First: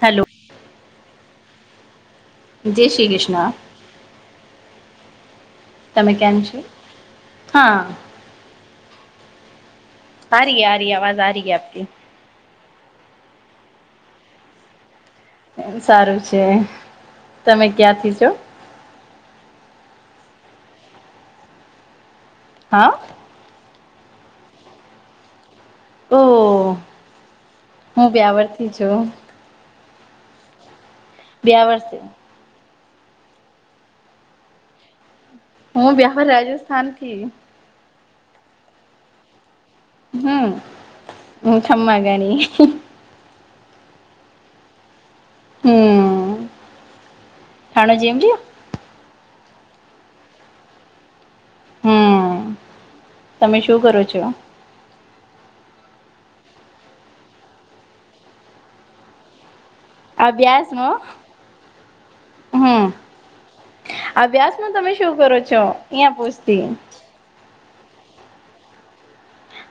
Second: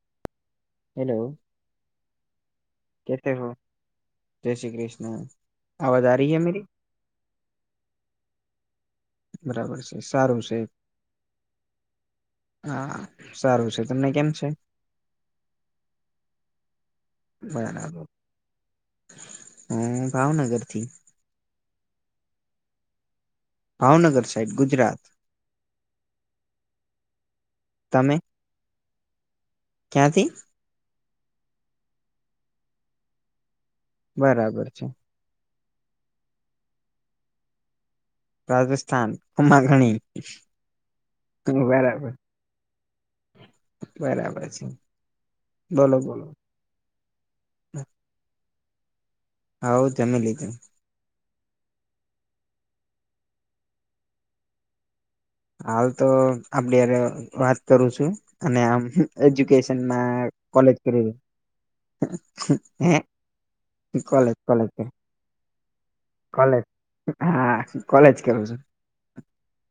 Hello. Hello Shri કેત હો કૃષ્ણ જય શ્રી કૃષ્ણ. તમે કેમ છો હા. બરાબર છે સારું આ છે. રહી આ રહી આવાજ આ રહી આપકી હા હા સારું છે તમને કેમ છે. એમ સારું છે. બ તમે ક્યાંથી છો હમ ભાવનગરથી. હા. ભાવનગર સાઈડ ગુજરાત. ઓ હું વયાવરથી છું. કયાં થી બયાવર બરાબર છે હું બયાહવર રાજસ્થાન થી રાજસ્થાન ખમ્મા ઘણી હમ ખમા બરાબર ગાણી બરાબર છે બોલો બોલો થાણા જેમજઓ હા તમે લીધ હમ તમે શું કરો છો? હાલ તો આપડ વાત કરું છું અને આમ એજ્યુકેશન મે કોલેજ અભ્યાસમાં કર્યુ હમ [unintelligible] અભ્યાસમાં તમે શું કરો છો અહિયાં પૂછતી કોલેજ હા કોલેજ કરું છું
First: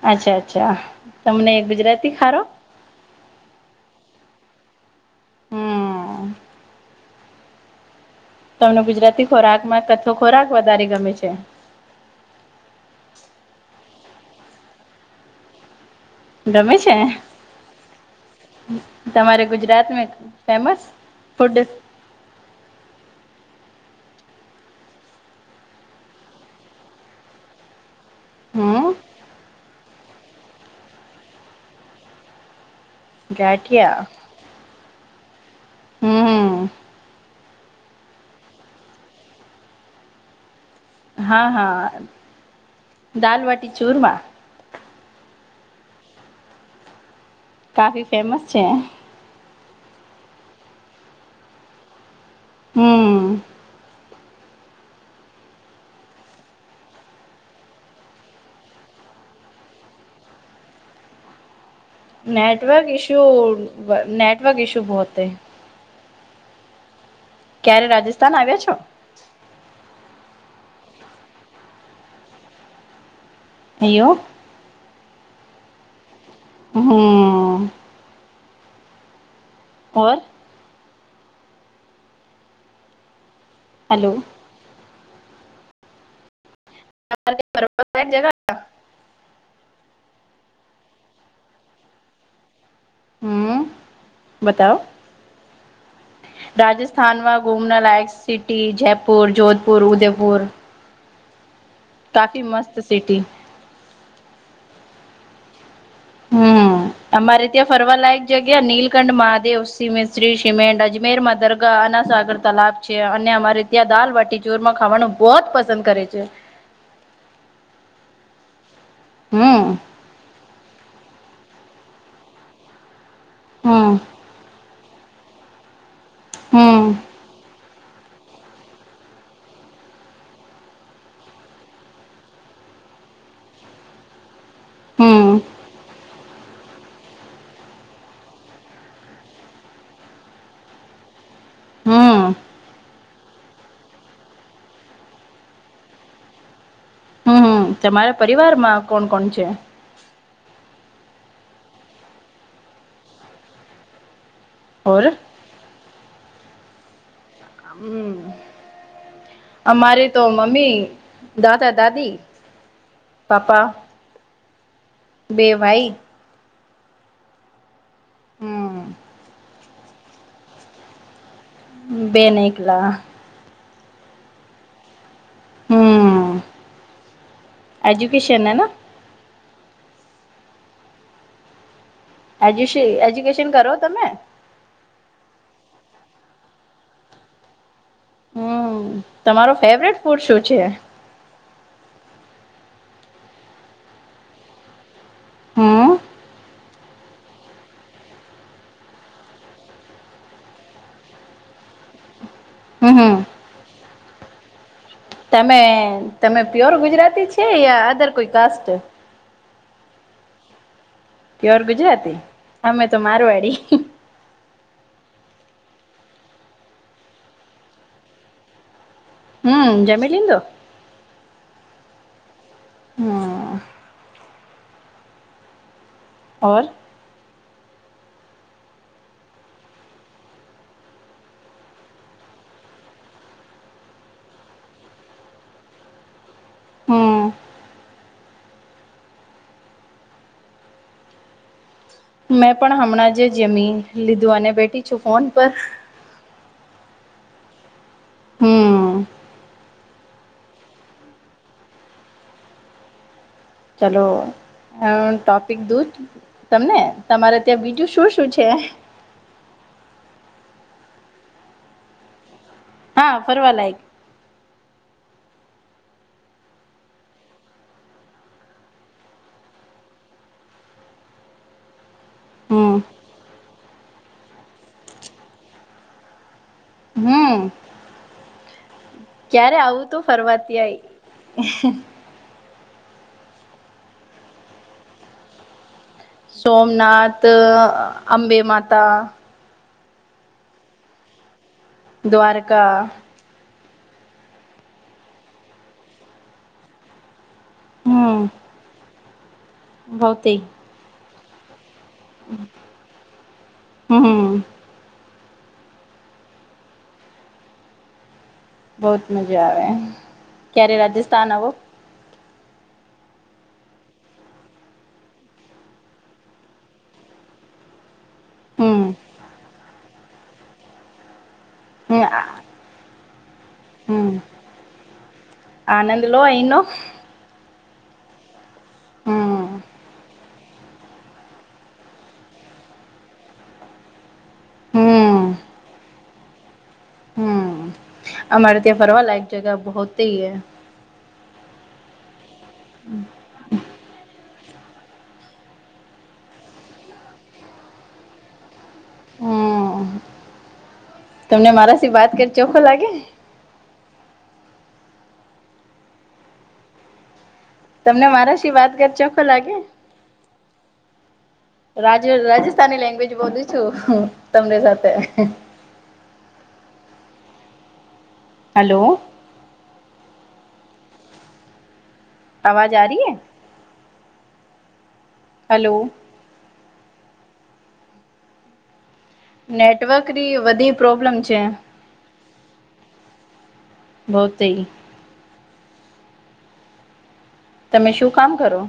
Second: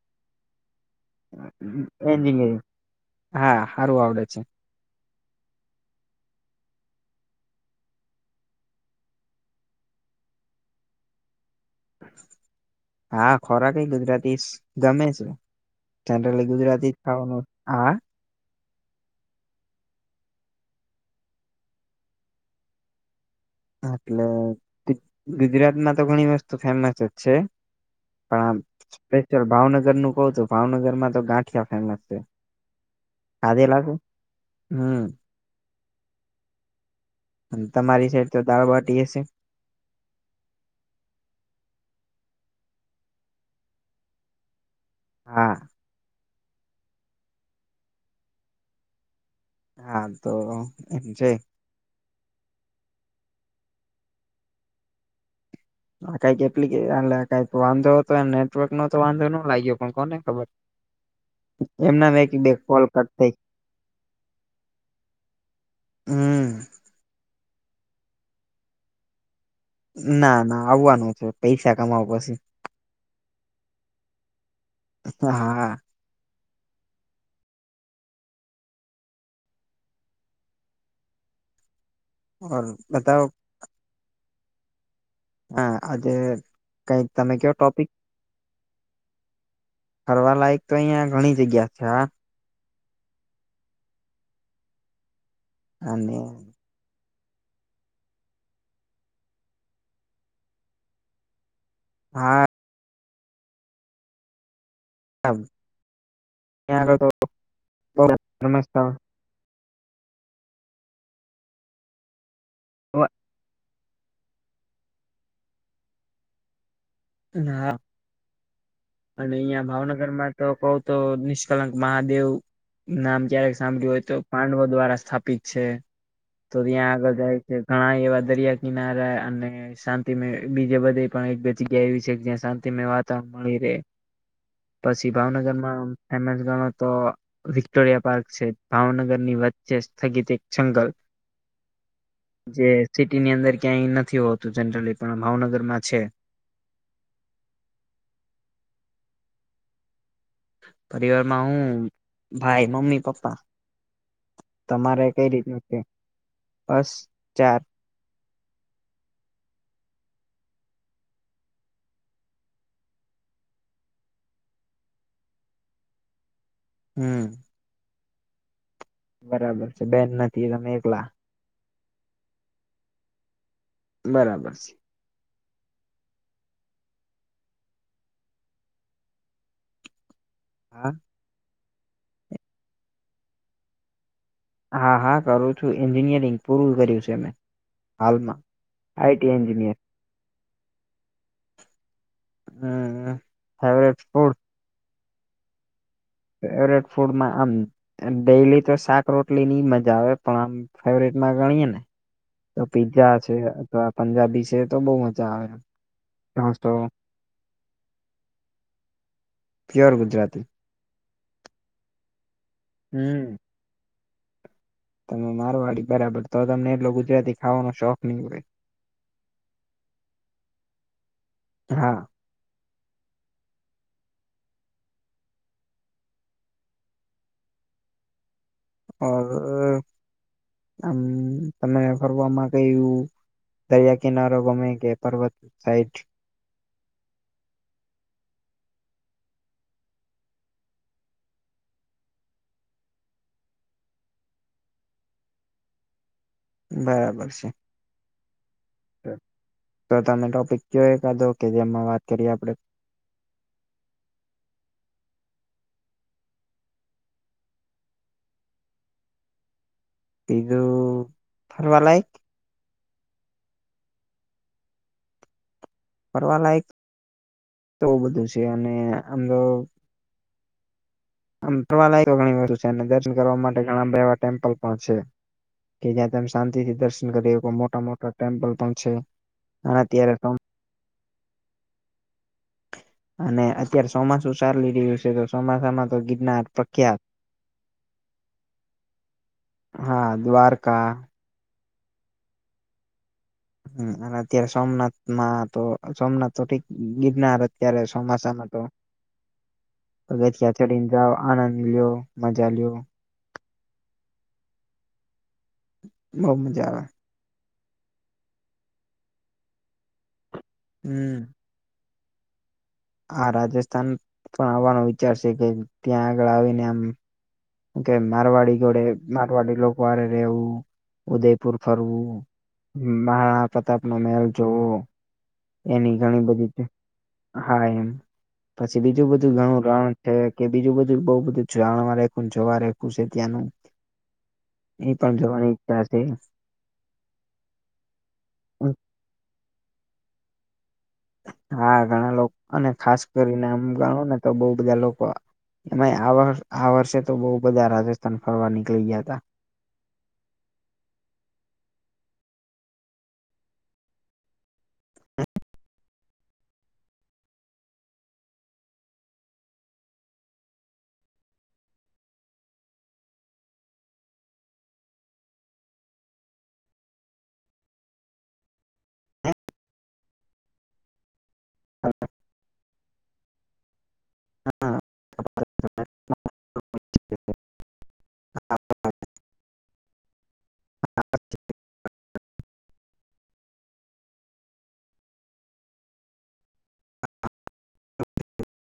અચ્છા અચ્છા તમને એક ગુજરાતી ખારો એન્જિનિયરિંગ હા સારું આવડે છે હમ તમને ગુજરાતી ખોરાકમાં કથો ખોરાક વધારે ગમે છે હા ખોરાકય ગુજરાતી ગમે છે જનરલી ગમે ગુજરાતી છે જ ખવાનું હા તમારે ગુજરાત મે ફેમસ ફૂડ એટલે ગુજરાતમાં તો ઘણી વસ્તુ ફેમસ જ છે પણ આમ હમ સ્પેશિયલ ભાવનગર ન કવ તું ભાવનગર માં તો ગાંઠિયા ફેમસ છે કદે લાગ ગાઠિયા હમ હમ અને તમારી સાઈડ તો દાળબાટી હશે હા હા દાલ વાટી ચૂરમાં હા કાફી ફેમસ છે હા તો એમ છે હમ કઈક એપ્લિક કક વાંધો હતો નેટવર્ક નો તો વાંધો ન લાગ્યો પણ કોને ખબર એમના એક બે કોલ નેટવર્ક કટ ઇશુ થઈ નેટવર્ક ઇશુ બહોત હે હમ ક્યારે રાજસ્થાન આવ્યા છો ના ના આવવાનું છે પૈસા કમાવ પછી હ એવું હા હા હમ ઓર ઓ બતાવ હલો હા આજે કઈક તમે કેવ ફલાાયક તો અહિયાં ઘણી જગ્યા છે હ બતાવ હમ રાજસ્થાનમાં ઘુમના લાયક સિટી જયપુર જોધપુર ઉદયપુર કાફી હા મસ્ત સિટી. આમ હમ્મ અમારે ત્યાં ફરવાલાયક ધર્મ જગ્યા સ્થળ નીલકંઠ મહાદેવ [unintelligible] સિમેન્ટ અજમેર માં દરગાહ આના સાગર તલાબ છે અને અમારે ત્યાં દાલબટી ચોરમાં ખાવાનું બહુ જ પસંદ કરે છે. ના હા. અને અહંયા હમ ભાવનગર માં તો કવો તો નિષ્કલંક મહાદેવ નામ ક્યારેક સાંભળ્યું હમ હોય તો પાંડવો દ્વારા સ્થાપિત છે. તો હમ ત્યાં આગળ જાય છે ઘણા એવા દરિયા કિનારા અને શાંતિમય બીજે બધે પણ એક બે જગ્યા એવી છે જ્યાં શાંતિમય વાતાવરણ મળી રહે. પછી હમ ભાવનગરમાં ફેમસ ગણો તો વિક્ટોરિયા પાર્ક છે ભાવનગર ની વચ્ચે સ્થગિત એક જંગલ હમ જે સિટીની અંદર ક્યાંય નથી હોતું જનરલી પણ ભાવનગર માં છે. હમ તમારા પરિવાર માં કોણ કોણ છે. પરિવારમાં હું ભાઈ મમ્મી પપ્પા. ઓર તમારે કઈ રીતનું છે બસ ચાર હમ્મ. અમારે તો મમ્મી દાદા દાદી પાપા બે ભાઈ હમ્મ. હમ્મ. બરાબર છે બેન નથી તમે એકલા. બેન એકલા. બરાબર છે. હમ્મ એજુકેશન ના. હા. એજ્યુ એજ્યુકેશન કરો તમે. હા હા કરું છું એન્જિનિયરિંગ પૂરું કર્યું છે મે. હમ તમારો એન્જિનિયર ફેવરેટ ફૂડ શું છે. હમ્મ ફેવરેટ ફૂડ હમ્મ. ફેવરેટ ફૂડમાં આમ ડેલી તો શાક રોટલી ની મજા આવે પણ આમ ફેવરેટ માં ગણીયે ને તો હમ હમ પીઝા છે અથવા પંજાબી છે તો બહુ મ તમે તમે પ્યોર ગુજરાતી છે યા અદર કોઈ caste pure Gujarati. Pure Gujarati અમે તો હમ મારવાડી. તમે મારવાડી બરાબર તો તમને એટલો ગુજરાતી ખાવાનો શોખ નહીં હોય. હમ્મ જમી લીધું. હા. હા. ઓર. ઓર આમ તમે ફરવામાં કયું દરિયા કિનારો ગમે કે પર્વત સાઈડ. હમ મેં પણ હમણાં જે જમીન લીધું અને બેઠી છું ફોન પર. બરાબર છે. હમ્મ. તો તમે ટોપિક કયો એક કાધો કે જેમાં વાત કરીએ આપડે. ચાલો આ ટોપિક દૂધ તમને તમારે ત્યાં બીજું શું શું છે કજું થરવા લાયક હા ફરવા લ એક ફરવાલાયક તોવ બધું છે અને આમ તો આમરવાલાયકો ઘણી વતુ છે હમ દર્શન કરવા માટે ઘણાા એવા ટેમ્પલ પણ છે કે જ્યાં તેમ શાંતિ થી દર્શન કરી હમ મોટા મોટા ટેમ્પલ પણ છે. ક્યારે અને આવું તો અત્યારે ફરવા ત આય? અને અત્યારે ચોમાસું ચાલી રહ્યું છે તો. ચોમાસામા તો ગિરનાર પ્રખ્યાત સોમનાથ, અંબે માતા. હા દ્વારકા. દ્વારકા. હ અને અત્યારે સોમનાથમાં તો સોમનાથ તો ઠીક ગિરનાર અત્યારે હમ ચોમાસામાં તો ભૌતે પગથીયા ચડીને જાઓ આનંદ લ્યો. મજા લ્યો. હમ. બહુ મજા આવે. બહુત મજા આવે ક્યારેક હમ રાજસ્થાન આવો. આ રાજસ્થાન પણ આવવાનો વિચાર છે કે ત્યાં આગળ આવીને આમ કે મારવાડી હમ ઘરે મારવાડી લોકો હારે રહેેવું. ઉદયપુર હમ ફરવું, મહારાણા પ્રતાપ નો હમ મેહેલ જોવું. એની આનંદ લો ઘણી અહીનો બધી હા એમ. પછી બીજું બધું હમ ઘણું રણ છે કે બીજું બધું બવ બધું જાણખું જોવા રખું છે ત્યાંનું. હ [inaudible] એ પણ જોવાની ઈચ્છા છે. હમ અમારે ત્યા ફરવા લાયક જગહ બહતે હૈ. હા ઘણા લોકો અને ખાસ કરીને આમ ગણો ને તો બહુ બધા લોકો. એમાય આ વર્ષે તો બહુ બધા રાજસ્થાન ફરવા નીકળી ગયા હતા. હમ તમને મારાથી વાત કર ચોખ્ખો લાગે. હા [inaudible] તમને મારા શ વાત કર ચોખ્ખો લાગે. રાજ રાજસ્થાની લેંગ્વેજ બોલું છું હુ તમને સાથે. હલો. હા [inaudible] આવાજ આ રહી હે? હા [inaudible] હલો. [inaudible] હા [inaudible] નેટવર્કની વધી પ્રોબ્લેમ છે. બહતે. તમે શું કામ કરો?